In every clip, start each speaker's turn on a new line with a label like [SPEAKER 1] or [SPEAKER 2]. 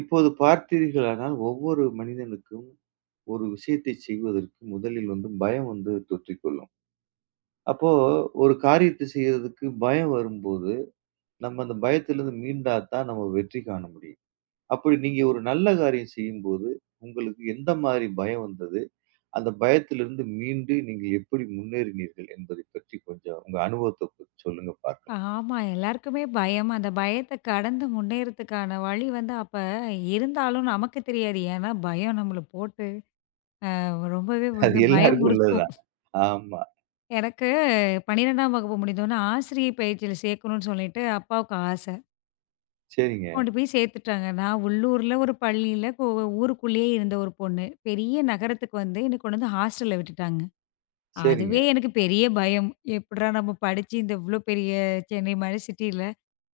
[SPEAKER 1] இப்போது பார்த்தீர்களானால் ஒவ்வொரு மனிதனுக்கும் ஒரு விஷயத்தை செய்வதற்கு முதலில் வந்து பயம் வந்து தொற்றிக்கொள்ளும். அப்போ ஒரு காரியத்தை செய்யறதுக்கு பயம் வரும்போது, நம்ம அந்த பயத்திலிருந்து மீண்டா தான் நம்ம வெற்றி காண முடியும். அப்படி நீங்க ஒரு நல்ல காரியம் செய்யும்போது, உங்களுக்கு எந்த மாதிரி பயம் வந்தது? அந்த பயத்திலிருந்து மீண்டு நீங்க எப்படி முன்னேறினீர்கள் என்பதை பற்றி கொஞ்சம் உங்க அனுபவத்த பத்தி சொல்லுங்க பார்க்கலாம்.
[SPEAKER 2] ஆமா. எல்லாருக்குமே பயம். அந்த பயத்த கடந்து முன்னேறதுக்கான வழி வந்து அப்ப இருந்தாலும் நமக்கு தெரியாது. ஏன்னா, பயம் நம்மள போட்டு அ ரொம்பவே
[SPEAKER 1] அது
[SPEAKER 2] வந்து
[SPEAKER 1] எல்லாருக்கும் உள்ளது
[SPEAKER 2] பயமுறுத்தும்.
[SPEAKER 1] தான். ஆமா.
[SPEAKER 2] எனக்கு 12ஆம் வகுப்பு முடிந்தோனே ஆசிரியை பயிற்சியில சேர்க்கணும்னு சொல்லிட்டு அப்பாவுக்கு ஆசை.
[SPEAKER 1] சரிங்க,
[SPEAKER 2] கொண்டு போய் சேர்த்துட்டாங்க. நான் உள்ளூர்ல ஒரு பள்ளியில, ஊருக்குள்ளேயே இருந்த ஒரு பொண்ணு. பெரிய நகரத்துக்கு வந்து என்ன கொண்டு வந்து ஹாஸ்டல்ல விட்டுட்டாங்க.
[SPEAKER 1] சரிங்க.
[SPEAKER 2] அதுவே எனக்கு பெரிய பயம். எப்புட்றா நம்ம படிச்சு இந்த இவ்ளோ பெரிய சென்னை மாரி சிட்டில,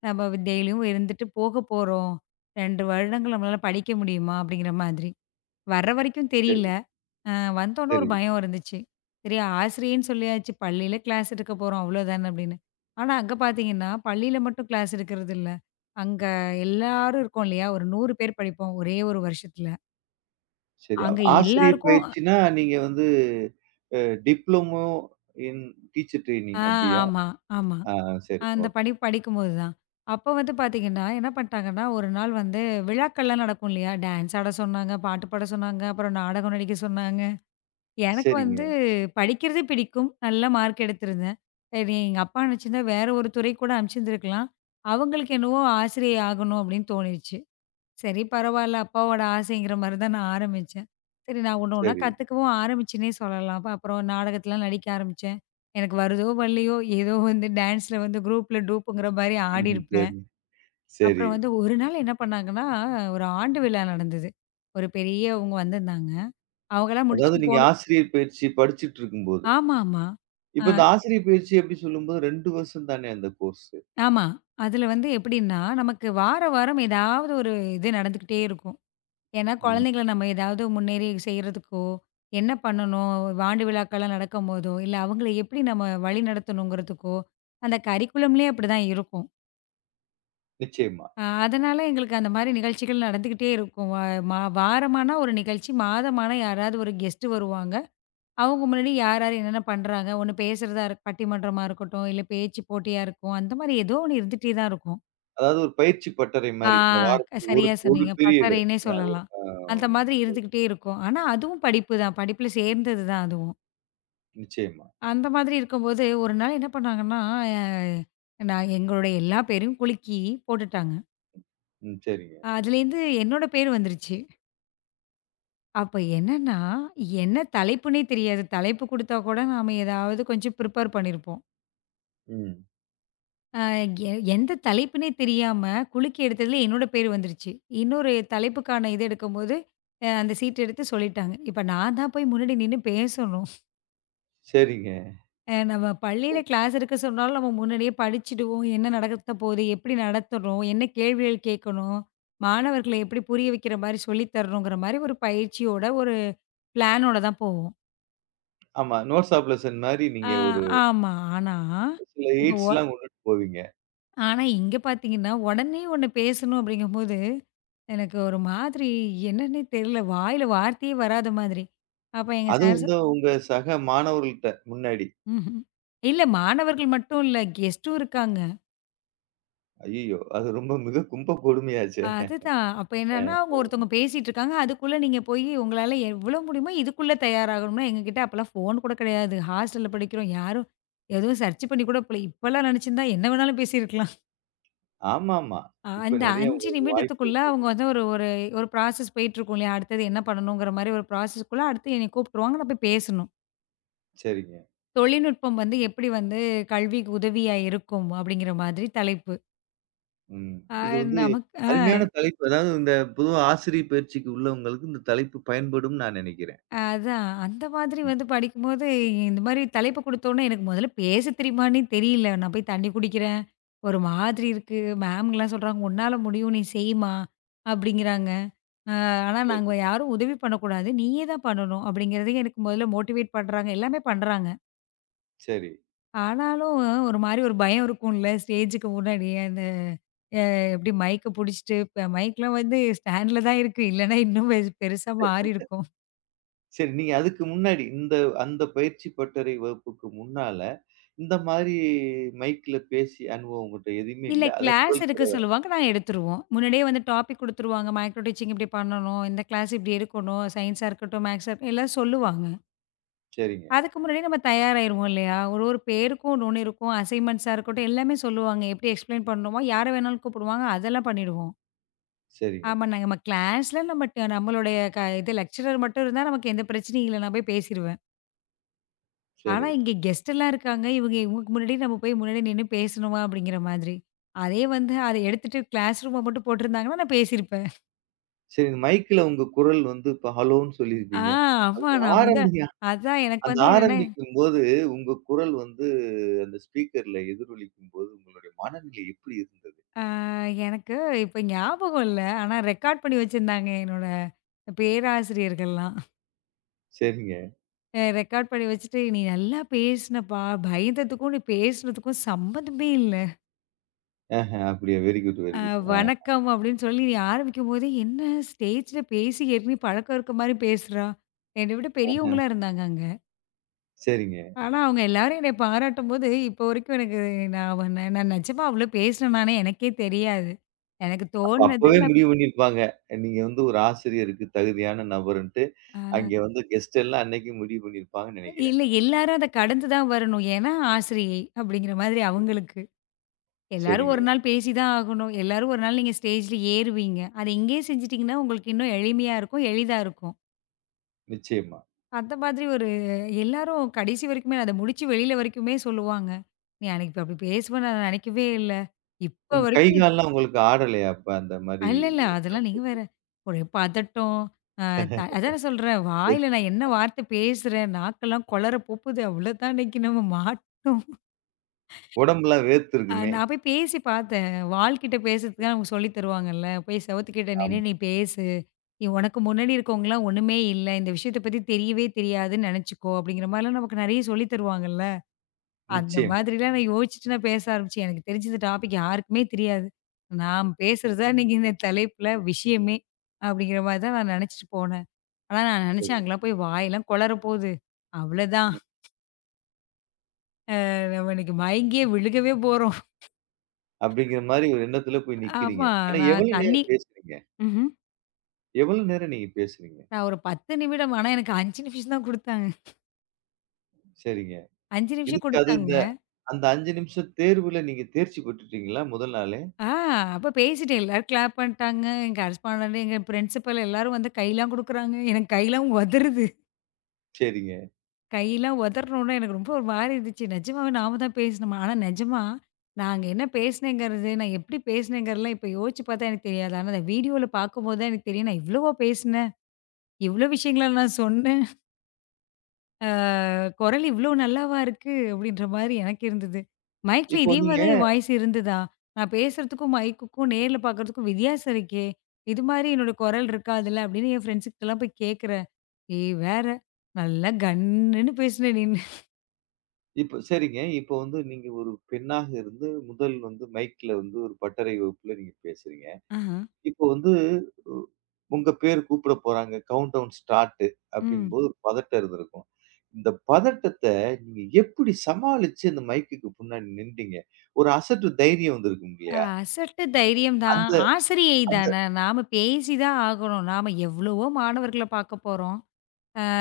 [SPEAKER 2] நம்ம டெய்லியும் இருந்துட்டு போக போறோம். 2 வருடங்கள் நம்மளால படிக்க முடியுமா? அப்படிங்கிற மாதிரி. வர்ற வரைக்கும் தெரியல.
[SPEAKER 1] சரி,
[SPEAKER 2] அ வந்தோனே ஒரு
[SPEAKER 1] சரி.
[SPEAKER 2] பயம் இருந்துச்சு. சரி ஆசிரியைன்னு சொல்லியாச்சு, பள்ளியில கிளாஸ் எடுக்க போறோம் அவ்வளோதான அப்படின்னு. ஆனா அங்க பார்த்தீங்கன்னா, பள்ளியில மட்டும் கிளாஸ் எடுக்கிறது இல்ல. அங்க எல்லாரும் இருக்கோம் இல்லையா? ஒரு 100 பேர் படிப்போம் ஒரே ஒரு வருஷத்துல.
[SPEAKER 1] சரி.
[SPEAKER 2] அங்க
[SPEAKER 1] ஆசிரியர்
[SPEAKER 2] எல்லாருக்கும்
[SPEAKER 1] பயிற்சின்னா, நீங்க வந்து அ டிப்ளமோ இன் டீச்சர் ட்ரெய்னிங்
[SPEAKER 2] ஆ
[SPEAKER 1] அப்டியா?
[SPEAKER 2] ஆமா, ஆமா.
[SPEAKER 1] ஆ, சரி.
[SPEAKER 2] அந்த
[SPEAKER 1] ஓகே.
[SPEAKER 2] படிப்பு படிக்கும்போது தான். அப்போ வந்து பார்த்தீங்கன்னா, என்ன பண்ணிட்டாங்கன்னா, ஒரு நாள் வந்து விழாக்கள்லாம் நடக்கும் இல்லையா? டான்ஸ் ஆட சொன்னாங்க, பாட்டு பாட சொன்னாங்க, அப்புறம் நாடகம் நடிக்க சொன்னாங்க. எனக்கு வந்து
[SPEAKER 1] சரிங்க.
[SPEAKER 2] படிக்கிறது பிடிக்கும். நல்ல மார்க் எடுத்திருந்தேன். சரி எங்க அப்பா நினச்சிருந்தா வேற ஒரு துறை கூட அனுப்பிச்சிருந்துருக்கலாம். அவங்களுக்கு என்னவோ ஆசிரியை ஆகணும் அப்படின்னு தோணிருச்சு. சரி பரவால்ல. அப்பாவோட ஆசைங்கிற மாரி தான் நான் ஆரம்பிச்சேன். சரி நான் ஒண்ணு ஒண்ணா
[SPEAKER 1] சரி.
[SPEAKER 2] கத்துக்கவும் ஆரம்பிச்சேன்னே சொல்லலாம். அப்ப அப்புறம் நாடகத்துலலாம் நடிக்க ஆரம்பிச்சேன். எனக்கு வருதோ வரலையோ, ஏதோ வந்து டான்ஸ்ல வந்து குரூப்ல டூப்புங்கிற மாரி
[SPEAKER 1] ம்ஹ்ம்.
[SPEAKER 2] ஆடியிருப்பேன்.
[SPEAKER 1] சரி, சரி.
[SPEAKER 2] அப்புறம் வந்து ஒரு நாள் என்ன பண்ணாங்கன்னா, ஒரு ஆண்டு விழா நடந்தது. ஒரு பெரியவங்க வந்திருந்தாங்க. அவங்கலாம்
[SPEAKER 1] அதாவது
[SPEAKER 2] முடிச்சுட்டு
[SPEAKER 1] நீங்க
[SPEAKER 2] போன
[SPEAKER 1] ஆசிரியர் பயிற்சி படிச்சுட்டு இருக்கும்போது.
[SPEAKER 2] ஆமாமா. அ
[SPEAKER 1] இப்ப இந்த ஆசிரியர் பயிற்சி அப்டி சொல்லும்போது 2 வருஷம் தானே அந்த கோர்ஸ்.
[SPEAKER 2] ஆமா. அதுல வந்து எப்படின்னா, நமக்கு வார வாரம் ஏதாவது ஒரு இது நடந்துக்கிட்டே இருக்கும். ஏன்னா,
[SPEAKER 1] ம்.
[SPEAKER 2] குழந்தைங்கள நம்ம ஏதாவது முன்னேறி செய்றதுக்கோ, என்ன பண்ணணும்? ஆண்டு விழாக்கள்லாம் நடக்கும்போதோ, இல்ல அவங்கள எப்படி நம்ம வழி நடத்தணுங்கிறதுக்கோ, அந்த கரிக்குலம்லயே அப்படிதான் இருக்கும்.
[SPEAKER 1] நிச்சயமா.
[SPEAKER 2] அதனால எங்களுக்கு அந்த மாரி நிகழ்ச்சிகள் நடந்துக்கிட்டே இருக்கும். வ மா வாரமானா ஒரு நிகழ்ச்சி, மாதமானா யாராவது ஒரு கெஸ்ட் வருவாங்க. அவங்க முன்னாடி யார், யார் என்னென்ன பண்றாங்க? ஒண்ணு பேசுறதா பட்டிமன்றமா இருக்கட்டும், இல்ல பேச்சு போட்டியா இருக்கும். அந்த மாரி ஏதோ ஒண்ணு இருந்துட்டே தான் இருக்கும்.
[SPEAKER 1] அதாவது ஒரு பயிற்சி பட்டறை
[SPEAKER 2] ஆ
[SPEAKER 1] மாரி. அந்த வாரத்துக்கு ஒரு
[SPEAKER 2] சரியா
[SPEAKER 1] ஒரு
[SPEAKER 2] சொன்னீங்க.
[SPEAKER 1] பீரியடு.
[SPEAKER 2] பட்டறைன்னே
[SPEAKER 1] ஒரு
[SPEAKER 2] சொல்லலாம். அந்த மாதிரி இருந்துக்கிட்டே இருக்கும். ஆனா அதுவும் படிப்பு தான். படிப்புல சேர்ந்தது தான் அதுவும்.
[SPEAKER 1] நிச்சயமா.
[SPEAKER 2] அந்த மாதிரி இருக்கும்போது, ஒரு நாள் என்ன பண்ணாங்கன்னா, நான் எங்களோட எல்லா பேரையும் குலுக்கி போட்டுட்டாங்க.
[SPEAKER 1] ம். சரிங்க.
[SPEAKER 2] அதுலேருந்து என்னோட பேர் வந்துருச்சு. அப்ப என்னன்னா, என்ன தலைப்புன்னே தெரியாது. தலைப்பு குடுத்தா கூட நாம ஏதாவது கொஞ்சம் ப்ரிப்பேர் பண்ணியிருப்போம்.
[SPEAKER 1] ம்.
[SPEAKER 2] அ எ எந்த தலைப்புன்னே தெரியாம, குலுக்கி எடுத்ததில என்னோட பேர் வந்துருச்சு. இன்னொரு தலைப்புக்கான இது எடுக்கும்போது, அந்த சீட் எடுத்து சொல்லிட்டாங்க. இப்ப நான் தான் போய் முன்னாடி நின்னு பேசணும்.
[SPEAKER 1] சரிங்க.
[SPEAKER 2] நம்ம பள்ளியில கிளாஸ் எடுக்க சொன்னாலும் நம்ம முன்னாடியே படிச்சுடுவோம். என்ன நடத்த போகுது? எப்படி நடத்தணும்? என்ன கேள்விகள் கேட்கணும்? மாணவர்கள எப்படி புரிய வைக்கிற மாரி சொல்லி தரணுங்கிற மாரி ஒரு பயிற்சியோட, ஒரு பிளானோட தான் போவோம்.
[SPEAKER 1] ஆமா. நோட்ஸ் ஆஃப் லெசன் மாரி
[SPEAKER 2] அ
[SPEAKER 1] நீங்க ஒரு
[SPEAKER 2] ஆமா. ஆனா,
[SPEAKER 1] சில
[SPEAKER 2] இப்போ ஒ
[SPEAKER 1] எய்ட்ஸ்லாம் கொண்டுட்டு போவீங்க.
[SPEAKER 2] ஆனா, இங்க பார்த்தீங்கன்னா, உடனே ஒண்ணு பேசணும் அப்படிங்கும்போது, எனக்கு ஒரு மாதிரி என்னன்னே தெரியல. வாயில வார்த்தையே வராத மாதிரி. அப்ப எங்க
[SPEAKER 1] அதுவும்
[SPEAKER 2] சார் சொ
[SPEAKER 1] வந்து உங்க சக மாணவர்கள்ட்ட முன்னாடி.
[SPEAKER 2] ம்ஹ்ம். இல்ல மாணவர்கள் மட்டும் இல்ல, கெஸ்ட்டும் இருக்காங்க.
[SPEAKER 1] ஐய்யயோ! அது ரொம்ப மிக கும்ப கொடுமையாச்சே!
[SPEAKER 2] அதுதான். அப்ப என்னன்னா,
[SPEAKER 1] அ.
[SPEAKER 2] அவங்க ஒருத்தவங்க பேசிட்டு இருக்காங்க. அதுக்குள்ள நீங்க போய் உங்களால எவ்வளோ முடியுமோ இதுக்குள்ள தயாராகணும்னா, எங்ககிட்ட அப்பலாம் ஃபோன் கூட கிடையாது. ஹாஸ்டல்ல படிக்கிறோம். யாரும் எதுவும் சர்ச் பண்ணி கூட போல இப்பலாம் நினைச்சிருந்தா என்ன வேணாலும் பேசியிருக்கலாம்.
[SPEAKER 1] ஆமாமா. இப்ப
[SPEAKER 2] அந்த
[SPEAKER 1] நெறைய
[SPEAKER 2] 5
[SPEAKER 1] உங்களுக்கு வாய்ப்பு
[SPEAKER 2] நிமிடத்துக்குள்ள
[SPEAKER 1] இருக்கு.
[SPEAKER 2] அவங்க வந்து ஒரு ஒரு ஒரு ப்ராசஸ் போயிட்டுருக்கும் இல்லையா? அடுத்தது என்ன பண்ணணுங்கிற மாரி ஒரு ப்ராசஸ்க்குள்ள அடுத்து என்னைய கூப்பிட்டுருவாங்க. நான் போய் பேசணும்.
[SPEAKER 1] சரிங்க.
[SPEAKER 2] தொழில்நுட்பம் வந்து எப்படி வந்து கல்விக்கு உதவியா இருக்கும்? அப்படிங்கிற மாதிரி தலைப்பு.
[SPEAKER 1] ம்.
[SPEAKER 2] அ
[SPEAKER 1] இது வந்து
[SPEAKER 2] நமக்கு
[SPEAKER 1] அருமையான தலைப்பு. அதாவது இந்த பொதுவா ஆசிரிய பயிற்சிக்கு உள்ளவங்களுக்கு இந்த தலைப்பு பயன்படும்னு நான் நெனைக்கிறேன்.
[SPEAKER 2] அதான். அந்த மாதிரி
[SPEAKER 1] ம்.
[SPEAKER 2] வந்து படிக்கும்போது, இந்த மாரி தலைப்பு குடுத்தோனே எனக்கு முதல்ல பேச தெரியுமான்னே தெரியல. நான் போய் தண்ணி குடிக்கிறேன். ஒரு மாதிரி இருக்கு. மேம்ங்கலாம் சொல்றாங்க, "உன்னால முடியும். நீ செய்யுமா" அப்படிங்கிறாங்க. அ ஆனா
[SPEAKER 1] சரி,
[SPEAKER 2] நாங்க யாரும் உதவி பண்ணக்கூடாது. நீயே தான் பண்ணணும் அப்படிங்கிறதையும் எனக்கு முதல்ல மோட்டிவேட் பண்றாங்க. எல்லாமே பண்றாங்க.
[SPEAKER 1] சரி.
[SPEAKER 2] ஆனாலும் ஒரு மாரி ஒரு பயம் இருக்கும்ல ஸ்டேஜுக்கு முன்னாடி. அந்த அ எப்படி மைக்க புடிச்சுட்டு, இப்ப மைக்லாம் வந்து ஸ்டாண்ட்ல தான் இருக்கு. இல்லன்னா இன்னும் பெருசா மாறியிருக்கும்.
[SPEAKER 1] சரி, நீங்க அதுக்கு முன்னாடி இந்த அந்த பயிற்சி பட்டறை வகுப்புக்கு முன்னால, இந்த மாதிரி மைக்ல பேசிய அனுபவம் உங்கட்ட எதுவுமே
[SPEAKER 2] இல்ல
[SPEAKER 1] இல்ல. அதான்
[SPEAKER 2] கிளாஸ்
[SPEAKER 1] முதல்
[SPEAKER 2] எடுக்க
[SPEAKER 1] தடவ.
[SPEAKER 2] சொல்லுவாங்க. நான் எடுத்துருவோம். முன்னாடியே வந்து டாபிக் குடுத்துருவாங்க. மைக்ரோ டீச்சிங் இப்படி பண்ணணும். இந்த கிளாஸ் இப்படி எடுக்கணும். சயின்ஸா இருக்கட்டும், மேக்ஸா இருக்கட்டும் எல்லாம் சொல்லுவாங்க.
[SPEAKER 1] சரிங்க,
[SPEAKER 2] அதுக்கு முன்னாடியே நம்ம தயாராயிருவோம் இல்லையா? ஒரு ஒரு பேருக்கும் ஒண்ணு ஒண்ணு இருக்கும். அசைன்மெண்ட்ஸா இருக்கட்டும் எல்லாமே சொல்லுவாங்க. எப்படி எக்ஸ்ப்ளைன் பண்ணணுமோ, யார வேணாலும் கூப்பிடுவாங்க. அதெல்லாம் பண்ணிடுவோம்.
[SPEAKER 1] சரிங்க,
[SPEAKER 2] ஆமா நம்ம கிளாஸ்ல நம்ம ட- நம்மளுடைய க இது லெக்சரர் மட்டும் இருந்தா நமக்கு எந்த பிரச்சனையும் இல்ல. நான் போய் பேசிருவேன். ஆனா,
[SPEAKER 1] சரி.
[SPEAKER 2] இங்க கெஸ்ட் எல்லாம் இருக்காங்க. இவங்களுக்கு முன்னாடி நம்ம போய் முன்னாடி நின்னு பேசணுமா? அப்படிங்கிற மாதிரி. அதே வந்து அத எடுத்துட்டு கிளாஸ் ரூம மட்டும் போட்டிருந்தாங்கன்னா, நான் பேசியிருப்பேன்.
[SPEAKER 1] சரி, மைக்ல உங்க குரல் வந்து இப்ப ஹலோன்னு
[SPEAKER 2] ஆ
[SPEAKER 1] சொல்லியிருப்பீங்க.
[SPEAKER 2] ஆமா.
[SPEAKER 1] அப்படி
[SPEAKER 2] நான் முத
[SPEAKER 1] ஆரம்பிங்க.
[SPEAKER 2] அதான் எனக்கு
[SPEAKER 1] அந்த
[SPEAKER 2] வந்து என்னன்னா,
[SPEAKER 1] ஆரம்பிக்கும்போது உங்க குரல் வந்து அந்த ஸ்பீக்கர்ல எதிரொலிக்கும்போது உங்களுடைய மனநிலை எப்படி இருந்தது?
[SPEAKER 2] ஆ எனக்கு இப்ப ஞாபகம் இல்ல. ஆனா ரெக்கார்ட் பண்ணி வச்சிருந்தாங்க என்னோட பேராசிரியர்கள்லாம்.
[SPEAKER 1] சரிங்க.
[SPEAKER 2] ரெக்கார்ட் பண்ணி வச்சுட்டு, "நீ நல்லா பேசினப்பா. பயந்ததுக்கும், நீ பேசினதுக்கும் சம்மந்தமே இல்ல."
[SPEAKER 1] அப்படியா? Very good, very
[SPEAKER 2] uh
[SPEAKER 1] good.
[SPEAKER 2] வணக்கம் அப்படின்னு சொல்லி ஆரம்பிக்கும்போதே, என்ன ஸ்டேஜ்ல பேசி ஏற்கனவே பழக்கம் இருக்க மாரி பேசுறா. என்னை விட பெரியவங்களா இருந்தாங்க அங்க.
[SPEAKER 1] சரிங்க.
[SPEAKER 2] ஆனா அவங்க எல்லாரும் என்னை பாராட்டும்போது, இப்போ வரைக்கும் எனக்கு நான் வ நான் நான் நிஜமா அவ்ளோ பேசினேனானே எனக்கே தெரியாது. எனக்கு
[SPEAKER 1] அப்ப
[SPEAKER 2] தோணுனது
[SPEAKER 1] அப்பவே
[SPEAKER 2] நான்
[SPEAKER 1] முடிவு பண்ணியிருப்பாங்க. நீங்க வந்து ஒரு ஆசிரியருக்கு தகுதியான நபருன்ட்டு,
[SPEAKER 2] அ
[SPEAKER 1] அங்கே வந்து கெஸ்ட் எல்லாம் அன்னைக்கு முடிவு பண்ணியிருப்பாங்கன்னு நெனைக்கிறேன்.
[SPEAKER 2] இல்ல எல்லாரும் அத கடந்து தான் வரணும். ஏன்னா ஆசிரியை அப்படிங்கிற மாதிரி அவங்களுக்கு. எல்லாரும்
[SPEAKER 1] சரிங்க.
[SPEAKER 2] ஒரு நாள் பேசி தான் ஆகணும். எல்லாரும் ஒரு நாள் நீங்க ஸ்டேஜ்ல ஏறுவீங்க. அத இங்கேயே செஞ்சுட்டீங்கன்னா உங்களுக்கு இன்னும் எளிமையா இருக்கும், எளிதா இருக்கும்.
[SPEAKER 1] நிச்சயமா.
[SPEAKER 2] அந்த மாதிரி ஒரு எல்லாரும் கடைசி வரைக்குமே அத முடிச்சு வெளியில வரைக்குமே சொல்லுவாங்க. "நீ அன்னைக்கு அப்படி பேசுவேன்னு நான் நினைக்கவே இல்ல. இப்ப
[SPEAKER 1] உங்க கை
[SPEAKER 2] வரைக்கும் நீ"
[SPEAKER 1] கால்லாம் உங்களுக்கு ஆடலையா அப்ப அந்த மாரி?
[SPEAKER 2] இல்ல, இல்ல. அதெல்லாம் நீங்க வேற. ஒரே பதட்டம். அ த
[SPEAKER 1] சரி.
[SPEAKER 2] அதானே சொல்றேன். வாயில நான் என்ன வார்த்தை பேசுறேன். நாக்கெல்லாம் கொளற போகுது. அவ்வளோதான் இன்னைக்கு நம்ம மாட்டோம்.
[SPEAKER 1] உடம்பெல்லாம் வேர்த்திருக்குமே!
[SPEAKER 2] நான் போய் பேசி பார்த்தேன். வாள்கிட்ட பேசுறதுக்கு அவங்க சொல்லி தருவாங்கல்ல. போய் செவுத்துக்கிட்ட
[SPEAKER 1] ஆமா.
[SPEAKER 2] நின்னு நீ பேசு. நீ உனக்கு முன்னாடி இருக்கவங்கலாம் ஒண்ணுமே இல்ல. இந்த விஷயத்த பத்தி தெரியவே தெரியாதுன்னு நினைச்சுக்கோ. அப்படிங்கிற மாதிரிலாம் நமக்கு நெறைய சொல்லி தருவாங்கல்ல. அந்த
[SPEAKER 1] நிச்சயமா.
[SPEAKER 2] மாதிரிலாம் நான் யோசிச்சுட்டு நான் பேச ஆரம்பிச்சேன். எனக்கு தெரிஞ்சு இந்த டாபிக் யாருக்குமே தெரியாது. நாம் பேசுறது தான் இன்னைக்கு இந்த தலைப்புல விஷயமே! அப்படிங்கிற மாரி தான் நான் நெனச்சுட்டு போனேன். ஆனா நான்
[SPEAKER 1] சரி.
[SPEAKER 2] நெனச்சேன் அங்கலாம் போய் வாயெல்லாம் கொளற போகுது. அவ்வளதான். நம்ம இன்னைக்கு மயங்கியே விழுகவே போறோம்.
[SPEAKER 1] அப்படிங்கிற மாரி ஒரு எண்ணத்துல போய் நிக்கிறீங்க.
[SPEAKER 2] ஆமா
[SPEAKER 1] ஆனா
[SPEAKER 2] நான்
[SPEAKER 1] எவ்வளவு
[SPEAKER 2] தண்ணி
[SPEAKER 1] நேரம் பேசுறீங்க?
[SPEAKER 2] ம்ஹ்ம்.
[SPEAKER 1] எவ்வளவு நேரம் நீங்க பேசுறீங்க?
[SPEAKER 2] நான் ஒரு 10 நிமிடம் ஆனா எனக்கு 5 நிமிஷம் தான் குடுத்தாங்க.
[SPEAKER 1] சரிங்க.
[SPEAKER 2] 5 நிமிஷம்
[SPEAKER 1] இதுக்கு அது
[SPEAKER 2] குடுத்தாங்க.
[SPEAKER 1] இந்த அந்த 5 நிமிஷம் தேர்வுல நீங்க தேர்ச்சி பெற்றுட்டீங்களா முதல் நாளே?
[SPEAKER 2] ஆ அப்ப பேசிட்டேன். எல்லாரும் கிளாப் பண்ணிட்டாங்க. என் கரஸ்பாண்டன்ட், எங்க பிரின்சிபல் எல்லாரும் வந்து கைலாம் குடுக்குறாங்க. எனக்கு கைலாம் உதறுது.
[SPEAKER 1] சரிங்க.
[SPEAKER 2] கையெல்லாம் உதறனோனே எனக்கு ரொம்ப ஒரு மாரி இருந்துச்சு. நிஜமாவே நாம தான் பேசினோமா? ஆனா நிஜமா நாங்க என்ன பேசினேங்கிறது, நான் எப்படி பேசினேங்கிறதெல்லாம் இப்ப யோசிச்சு பார்த்தா எனக்கு தெரியாது. ஆனா அந்த வீடியோல பார்க்கும்போது தான் எனக்கு தெரியும். நான் இவ்வளவா பேசினேன். இவ்வளோ விஷயங்கள நான் சொன்னேன். குரல் இவ்வளோ நல்லாவா இருக்கு? அப்படின்ற மாரி எனக்கு இருந்தது. மைக்ல
[SPEAKER 1] இப்போ
[SPEAKER 2] இதே மாரி
[SPEAKER 1] நீங்க
[SPEAKER 2] தான் என் வாய்ஸ் இருந்ததா? நான் பேசுறதுக்கும், மைக்குக்கும் நேர்ல பார்க்கறதுக்கும் வித்தியாசம் இருக்கே! இது மாரி என்னோட குரல் இருக்காதுல்ல அப்படின்னு என் ஃப்ரெண்ட்ஸுகிட்டலாம் போய் கேட்கிறேன். ஏய் வேற! நல்லா கன்னுன்னு பேசின நீனு.
[SPEAKER 1] இப்ப சரிங்க. இப்போ வந்து நீங்க ஒரு பெண்ணாக இருந்து முதல் வந்து மைக்ல வந்து ஒரு பட்டறை வகுப்புல நீங்க பேசுறீங்க.
[SPEAKER 2] ஆஹ.
[SPEAKER 1] இப்போ வந்து உ உங்க பேர் கூப்பிட போறாங்க. Countdown start.
[SPEAKER 2] ம்.
[SPEAKER 1] அப்படிங்கும்போது ஒரு பதட்டம் இருந்திருக்கும். இந்த பதட்டத்த நீங்க எப்படி சமாளிச்சு அந்த மைக்குக்கு முன்னாடி நின்றீங்க? ஒரு அசட்டு தைரியம் வந்திருக்கும் இல்லையா?
[SPEAKER 2] அசட்டு தைரியம் தான்.
[SPEAKER 1] அந்த
[SPEAKER 2] ஆசிரியை
[SPEAKER 1] அந்த
[SPEAKER 2] தான. நாம பேசி தான் ஆகணும். நாம எவ்வளவோ மாணவர்கள பாக்க போறோம். அ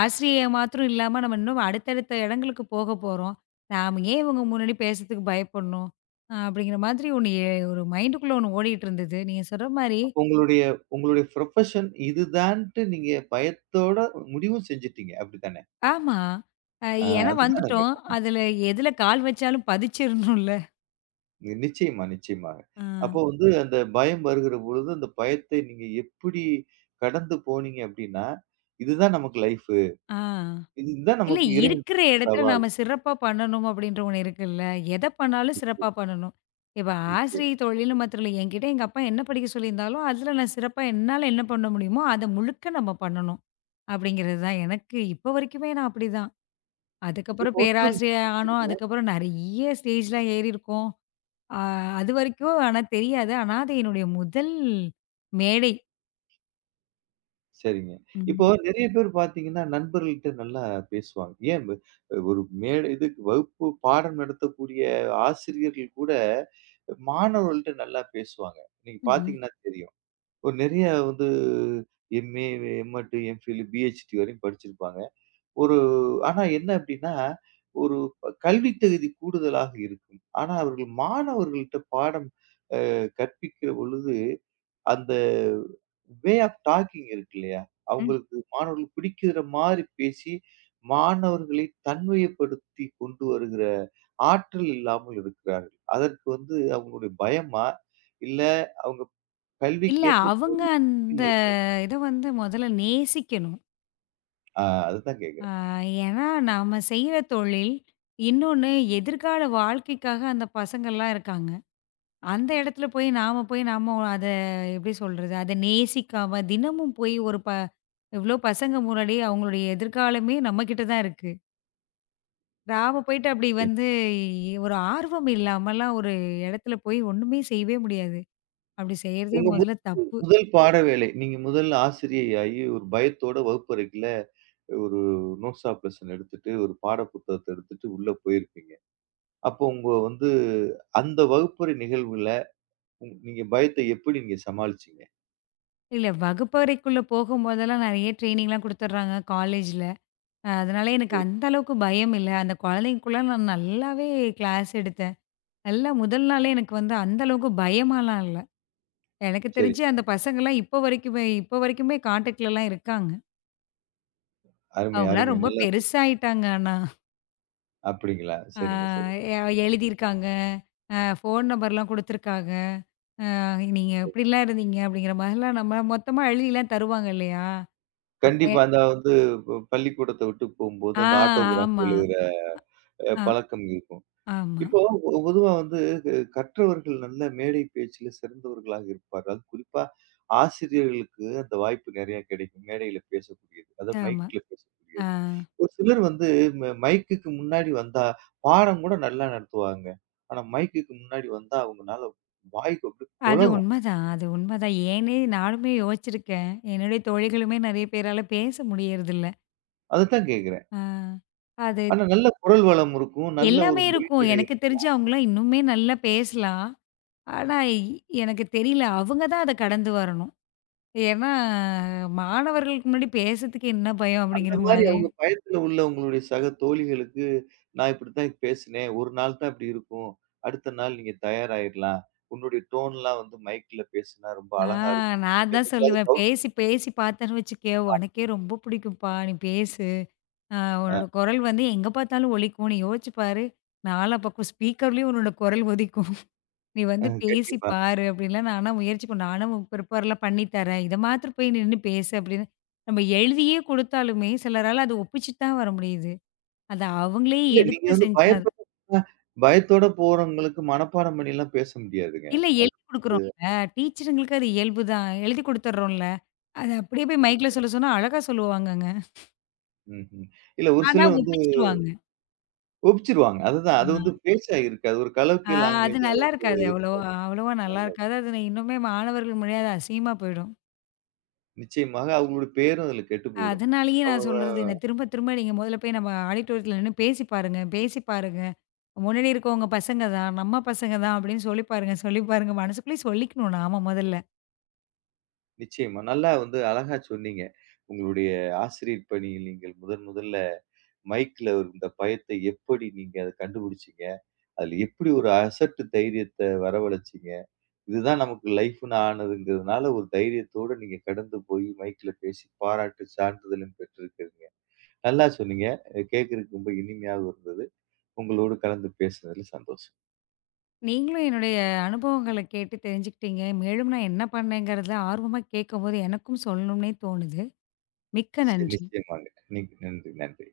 [SPEAKER 2] ஆசிரியை மாத்திரம் இல்லாம நம்ம இன்னும் அடுத்தடுத்த இடங்களுக்கு போக போறோம். நாம ஏன் இவங்க முன்னாடி பேசுறதுக்கு பயப்படணும்? அப்படிங்கிற மாதிரி ஒண்ணு எ ஒரு மைண்டுக்குள்ள ஒண்ணு ஓடிட்டு இருந்தது. நீங்க சொல்ற மாரி
[SPEAKER 1] அப்ப உங்களுடைய உங்களுடைய ப்ரொஃபஷன் இதுதான்ட்டு நீங்க பயத்தோட முடிவும் செஞ்சுட்டீங்க. அப்படித்தானே?
[SPEAKER 2] ஆமா. அ
[SPEAKER 1] அ
[SPEAKER 2] ஏன்னா
[SPEAKER 1] அதுதான் நான்
[SPEAKER 2] வந்துட்டோம்.
[SPEAKER 1] கேட்டேன்.
[SPEAKER 2] எதுல கால் வச்சாலும் பதிச்சிரணும்ல.
[SPEAKER 1] நிச்சயமா, நிச்சயமாக.
[SPEAKER 2] ஆ.
[SPEAKER 1] அப்போ வந்து அந்த பயம் வருகிற பொழுது அந்த பயத்தை நீங்க எப்படி கடந்து போனீங்க அப்படின்னா, இதுதான் நமக்கு லைஃப்.
[SPEAKER 2] ஆ.
[SPEAKER 1] இதுதான்
[SPEAKER 2] இல்ல
[SPEAKER 1] நமக்கு இறைவன்
[SPEAKER 2] இருக்கிற
[SPEAKER 1] குடுத்த
[SPEAKER 2] இடத்துல
[SPEAKER 1] சவால்.
[SPEAKER 2] நாம சிறப்பா பண்ணணும் அப்படின்ற ஒண்ணு இருக்குல்ல. எத பண்ணாலும் சிறப்பா
[SPEAKER 1] நிச்சயம்,
[SPEAKER 2] பண்ணணும். இப்ப
[SPEAKER 1] நிச்சயம்.
[SPEAKER 2] ஆசிரியை தொழில்னு மாத்திரம் இல்ல. என்கிட்ட எங்க அப்பா என்ன படிக்க சொல்லியிருந்தாலும், அதுல நான் சிறப்பா என்னால என்ன பண்ண முடியுமோ, அத முழுக்க நம்ம பண்ணணும். அப்படிங்கிறது தான் எனக்கு இப்போ வரைக்குமே நான் அப்படிதான். அதுக்கப்புறம்
[SPEAKER 1] இப்போ இன்னொரு விஷயம்
[SPEAKER 2] பேராசிரியர் ஆனோம்.
[SPEAKER 1] பார்த்தீங்கன்னா
[SPEAKER 2] அதுக்கப்புறம் நெறைய ஸ்டேஜ்லாம் ஏறியிருக்கோம். அ அதுவரைக்கும் ஆனா தெரியாது. ஆனா அது என்னுடைய முதல் மேடை.
[SPEAKER 1] சரிங்க. இப்போ
[SPEAKER 2] ம்.
[SPEAKER 1] நெறைய பேர் பார்த்தீங்கன்னா, நண்பர்கள்ட்ட நல்லா பேசுவாங்க. ஏன் வ ஒரு மேடை இதுக்கு வகுப்பு பாடம் நடத்தக்கூடிய ஆசிரியர்கள் கூட மாணவர்கள்ட்ட நல்லா பேசுவாங்க. நீங்க
[SPEAKER 2] ம்ஹ்ம்.
[SPEAKER 1] பார்த்தீங்கன்னா தெரியும். ஒரு நெறைய வந்து MA, M.Ed, M.Phil, Ph.D வரையும் படிச்சிருப்பாங்க. ஒரு ஆனா என்ன அப்படின்னா, ஒரு கல்வி தகுதி கூடுதலாக இருக்கும். ஆனா அவர்கள் மாணவர்கள்ட்ட பாடம் கற்பிக்கிற பொழுது, அந்த வே ஆஃப் டாக்கிங் இருக்கு இல்லையா?
[SPEAKER 2] ம்.
[SPEAKER 1] அவங்களுக்கு மாணவர்களுக்கு பிடிக்கிற மாரி பேசி, மாணவர்களை தன்மைப்படுத்தி கொண்டு வருகிற ஆற்றல் இல்லாமல் இருக்கிறார்கள். அதற்கு வந்து அவங்களுடைய பயமா? இல்ல அவங்க
[SPEAKER 2] இல்ல
[SPEAKER 1] கல்விக்கேற்ற
[SPEAKER 2] அவங்க
[SPEAKER 1] போதிய.
[SPEAKER 2] அந்த இத வந்து முதல்ல நேசிக்கணும்.
[SPEAKER 1] ஆ, அதுதான்
[SPEAKER 2] ஆ,
[SPEAKER 1] கேட்கிறேன். ம்.
[SPEAKER 2] ஏன்னா நாம செய்ற தொழில், இன்னொன்னு எதிர்கால வாழ்க்கைக்காக அந்த பசங்கள்லாம் இருக்காங்க. அந்த இடத்துல போய் நாம அத எப்படி சொல்றது? அத நேசிக்காம தினமும் போய் ஒரு ப இவ்ளோ பசங்க முன்னாடி அவங்களுடைய எதிர்காலமே நம்மகிட்ட தான் இருக்கு. நாம போயிட்டு அப்படி
[SPEAKER 1] நிச்சயமா.
[SPEAKER 2] வந்து ஒரு ஆர்வம் இல்லாமலாம் ஒரு இடத்துல போய் ஒண்ணுமே செய்யவே முடியாது. அப்படி செய்றதே
[SPEAKER 1] உங்க மு
[SPEAKER 2] முதல்ல தப்பு.
[SPEAKER 1] முதல் பாட வேலை, நீங்க முதல்ல ஆசிரியையாகி ஒரு பயத்தோட வகுப்பறைக்குள்ள ஒரு நோட்ஸ் ஆப் லெசன் எடுத்துட்டு, ஒரு பாட புத்தகத்த எடுத்துட்டு உள்ள போயிருப்பீங்க. அப்போ உங்க வந்து அந்த வகுப்பறை நிகழ்வுல நீங்க பயத்த எப்படி நீங்க சமாளிச்சீங்க?
[SPEAKER 2] இல்ல வகுப்பறைக்குள்ள போகும்போதெல்லாம் நெறைய ட்ரெய்னிங்லாம் குடுத்துடுறாங்க காலேஜ்ல. அதனால எனக்கு
[SPEAKER 1] சரி,
[SPEAKER 2] அந்த அளவுக்கு பயம் இல்ல. அந்த குழந்தைங்கக்குள்ள நான் நல்லாவே கிளாஸ் எடுத்தேன். நல்லா முதல் நாளே எனக்கு வந்து அந்த அளவுக்கு பயமாலாம் இல்ல. எனக்கு
[SPEAKER 1] சரி.
[SPEAKER 2] தெரிஞ்சு அந்த பசங்கலாம் இப்போ வரைக்குமே கான்டாக்ட்லலாம் இருக்காங்க.
[SPEAKER 1] அருமை,
[SPEAKER 2] அவங்கலாம்
[SPEAKER 1] அருமை.
[SPEAKER 2] ரொம்ப
[SPEAKER 1] நல்லா சொன்னீங்க.
[SPEAKER 2] பெருசாயிட்டாங்க ஆனா.
[SPEAKER 1] அப்படிங்களா?
[SPEAKER 2] ஆ
[SPEAKER 1] சரிங்க, சரி.
[SPEAKER 2] எ எழுதியிருக்காங்க. ஃபோன் நம்பர்லாம் குடுத்துருக்காங்க. "நீங்க இப்படிலாம் இருந்தீங்க" அப்படிங்கிற மாதிரிலாம் நம்ம மொத்தமா எழுதிலாம் தருவாங்க இல்லையா? அப்ப
[SPEAKER 1] கண்டிப்பா. அந்த வந்து பள்ளிக்கூடத்த விட்டு போம்போது
[SPEAKER 2] ஆ
[SPEAKER 1] அந்த ஆட்டோகிராஃப்
[SPEAKER 2] ஆமா.
[SPEAKER 1] எழுதுற
[SPEAKER 2] ஆ
[SPEAKER 1] பழக்கம் இருக்கும்.
[SPEAKER 2] ஆமா,
[SPEAKER 1] இப்போ பொதுவா வந்து கற்றவர்கள் நல்ல மேடை பேச்சில சிறந்தவர்களாக இருப்பார்கள். அது குறிப்பா ஆசிரியர்களுக்கு அந்த வாய்ப்பு நெறைய கிடைக்கும். மேடையில பேசக்கூடியது. அதாவது
[SPEAKER 2] ஆமா.
[SPEAKER 1] மைக்ல
[SPEAKER 2] ஆ.
[SPEAKER 1] பேசக்கூடியது. ஒரு சிலர் வந்து மைக்குக்கு முன்னாடி வந்தா பாடம் கூட நல்லா நடத்துவாங்க. ஆனா மைக்குக்கு முன்னாடி வந்தா அவங்கனால வாய் அப்படியே
[SPEAKER 2] அது
[SPEAKER 1] கொளறும்.
[SPEAKER 2] உண்மதான். அது உண்மதான். ஏன்னே நானுமே யோசிச்சிருக்கேன். என்னுடைய தோழிகளுமே நெறைய பேரால பேச முடியறதில்ல.
[SPEAKER 1] அதத்தான் கேட்கிறேன்.
[SPEAKER 2] ஆ. அது
[SPEAKER 1] ஆனா நல்ல குரல் வளம் இருக்கும். நல்ல ஒரு
[SPEAKER 2] எல்லாமே இருக்கும்.
[SPEAKER 1] மொழிநடை
[SPEAKER 2] எனக்கு
[SPEAKER 1] இருக்கும்.
[SPEAKER 2] தெரிஞ்சு அவங்கலாம் இன்னுமே நல்லா பேசலாம். ஆனா, எனக்கு தெரியல. அவங்க தான் அத கடந்து வரணும். ஏன்னா, மாணவர்களுக்கு முன்னாடி பேசறதுக்கு என்ன பயம்
[SPEAKER 1] அந்த
[SPEAKER 2] அப்படிங்கிற
[SPEAKER 1] மாரி
[SPEAKER 2] மாதிரி.
[SPEAKER 1] அவங்க பயத்துல உள்ள உங்களுடைய சக தோழிகளுக்கு, நான் இப்படித்தான் பேசினேன். ஒரு நாள் தான் இப்படி இருக்கும். அடுத்த நாள் நீங்க தயாராயிரலாம். உன்னுடைய டோன்லாம் வந்து மைக்ல பேசினா ரொம்ப
[SPEAKER 2] ஆ
[SPEAKER 1] அழகா இருக்கும்.
[SPEAKER 2] நான் தான்
[SPEAKER 1] என்னைக்காவது
[SPEAKER 2] சொல்லுவேன்.
[SPEAKER 1] கவுன்சிலிங்.
[SPEAKER 2] பேசி பேசி பார்த்தேன்னு வச்சுக்கயே, உனக்கே ரொம்ப பிடிக்கும்ப்பா. நீ பேசு. ஆ
[SPEAKER 1] ஆ,
[SPEAKER 2] உன்னோட குரல் வந்து எங்க பார்த்தாலும் ஒலிக்கும். நீ யோசிச்சு பாரு. நாலாம் பக்கம் ஸ்பீக்கர்லயும் உன்னோட குரல் ஒலிக்கும். நீ
[SPEAKER 1] ஆ,
[SPEAKER 2] வந்து பேசி
[SPEAKER 1] கண்டிப்பா.
[SPEAKER 2] பாரு அப்படின்லாம் நானா முயற்சி பண்ணேன். நானும் ப்ரிப்பேர்லாம் பண்ணி தரேன். இத மாத்திரம் போய் நின்னு பேசு அப்படின்னு. நம்ம எழுதியே குடுத்தாலுமே சிலரால அத ஒப்பிச்சுட்டு தான் வர முடியுது. அத அவங்களே
[SPEAKER 1] இல்ல நீங்க
[SPEAKER 2] எடுத்து
[SPEAKER 1] வந்து
[SPEAKER 2] செஞ்சா தான்
[SPEAKER 1] பயத்தோட அ பயத்தோட போறவங்களுக்கு மனப்பாடம் பண்ணிலாம் பேச முடியாதுங்க.
[SPEAKER 2] இல்ல
[SPEAKER 1] அது
[SPEAKER 2] எழுதி குடுக்குறோம்ல. டீச்சருங்களுக்கு அது இயல்பு தான். எழுதி குடுத்துடுறோம்ல. அத அப்படியே போய் மைக்ல
[SPEAKER 1] நிச்சயம்.
[SPEAKER 2] சொல்ல சொன்னா அழகா சொல்லுவாங்கங்க.
[SPEAKER 1] ம்ஹ்ம். இல்ல ஒரு
[SPEAKER 2] ஆனா
[SPEAKER 1] சிலர் வந்து
[SPEAKER 2] ஒப்பிச்சுருவாங்க.
[SPEAKER 1] கோபிச்சுருவாங்க. அதுதான். அது வந்து பேச்சா இருக்காது. ஒரு
[SPEAKER 2] ஆ
[SPEAKER 1] கலோக்கிய
[SPEAKER 2] அது
[SPEAKER 1] லாங்குவேஜா
[SPEAKER 2] நல்லா இருக்காது. அவ்வளவா அவ்வளவா நல்லா
[SPEAKER 1] நல்லா
[SPEAKER 2] இருக்காது.
[SPEAKER 1] இருக்கும்.
[SPEAKER 2] அது நான் இன்னுமே மாணவர்கள் முன்னாடி அது அசிங்கமா போயிடும்.
[SPEAKER 1] நிச்சயமாக அவங்களுடைய பேரும் அதுல கெட்டு போயிடும்.
[SPEAKER 2] அதனாலேயே நான்
[SPEAKER 1] அவங்க
[SPEAKER 2] சொல்றது என்ன, திரும்ப திரும்ப நீங்க முதல்ல போய் நம்ம ஆடிட்டோரியத்தில நின்னு பேசி பாருங்க, பேசி பாருங்க. முன்னாடி இருக்கவங்க பசங்க தான், நம்ம பசங்க தான் அப்படின்னு சொல்லி பாருங்க, சொல்லி பாருங்க. மனசுக்குள்ளேயே சொல்லிக்கணும் நாம முதல்ல.
[SPEAKER 1] நிச்சயமா. நல்லா வந்து அழகா சொன்னீங்க. உங்களுடைய ஆசிரியர் பணியில் நீங்கள் முதன் முதல்ல மைக்ல இருந்த பயத்தை எப்படி நீங்க அத கண்டுபிடிச்சீங்க? அதுல எப்படி ஒரு அசட்டு தைரியத்த வரவழைச்சீங்க? இதுதான் நமக்கு லைஃப்ன்னு ஆனதுங்கிறதுனால ஒரு தைரியத்தோட நீங்க கடந்து போய் மைக்ல பேசி பாராட்டு சான்றிதழும் பெற்றிருக்கிறீங்க. நல்லா சொன்னீங்க. கேட்கறதுக்கு ரொம்ப இனிமையாகவும் இருந்தது. உங்களோடு கலந்து பேசுனதுல சந்தோஷம்.
[SPEAKER 2] நீங்களும் என்னுடைய அனுபவங்கள கேட்டு தெரிஞ்சுக்கிட்டீங்க. மேலும் நான் என்ன பண்ணேங்கிறத ஆர்வமா கேட்கும்போது எனக்கும் சொல்லணும்னே தோணுது. மிக்க
[SPEAKER 1] சரி,
[SPEAKER 2] நன்றி.
[SPEAKER 1] நிச்சயமாங்க. நி நன்றி, நன்றி.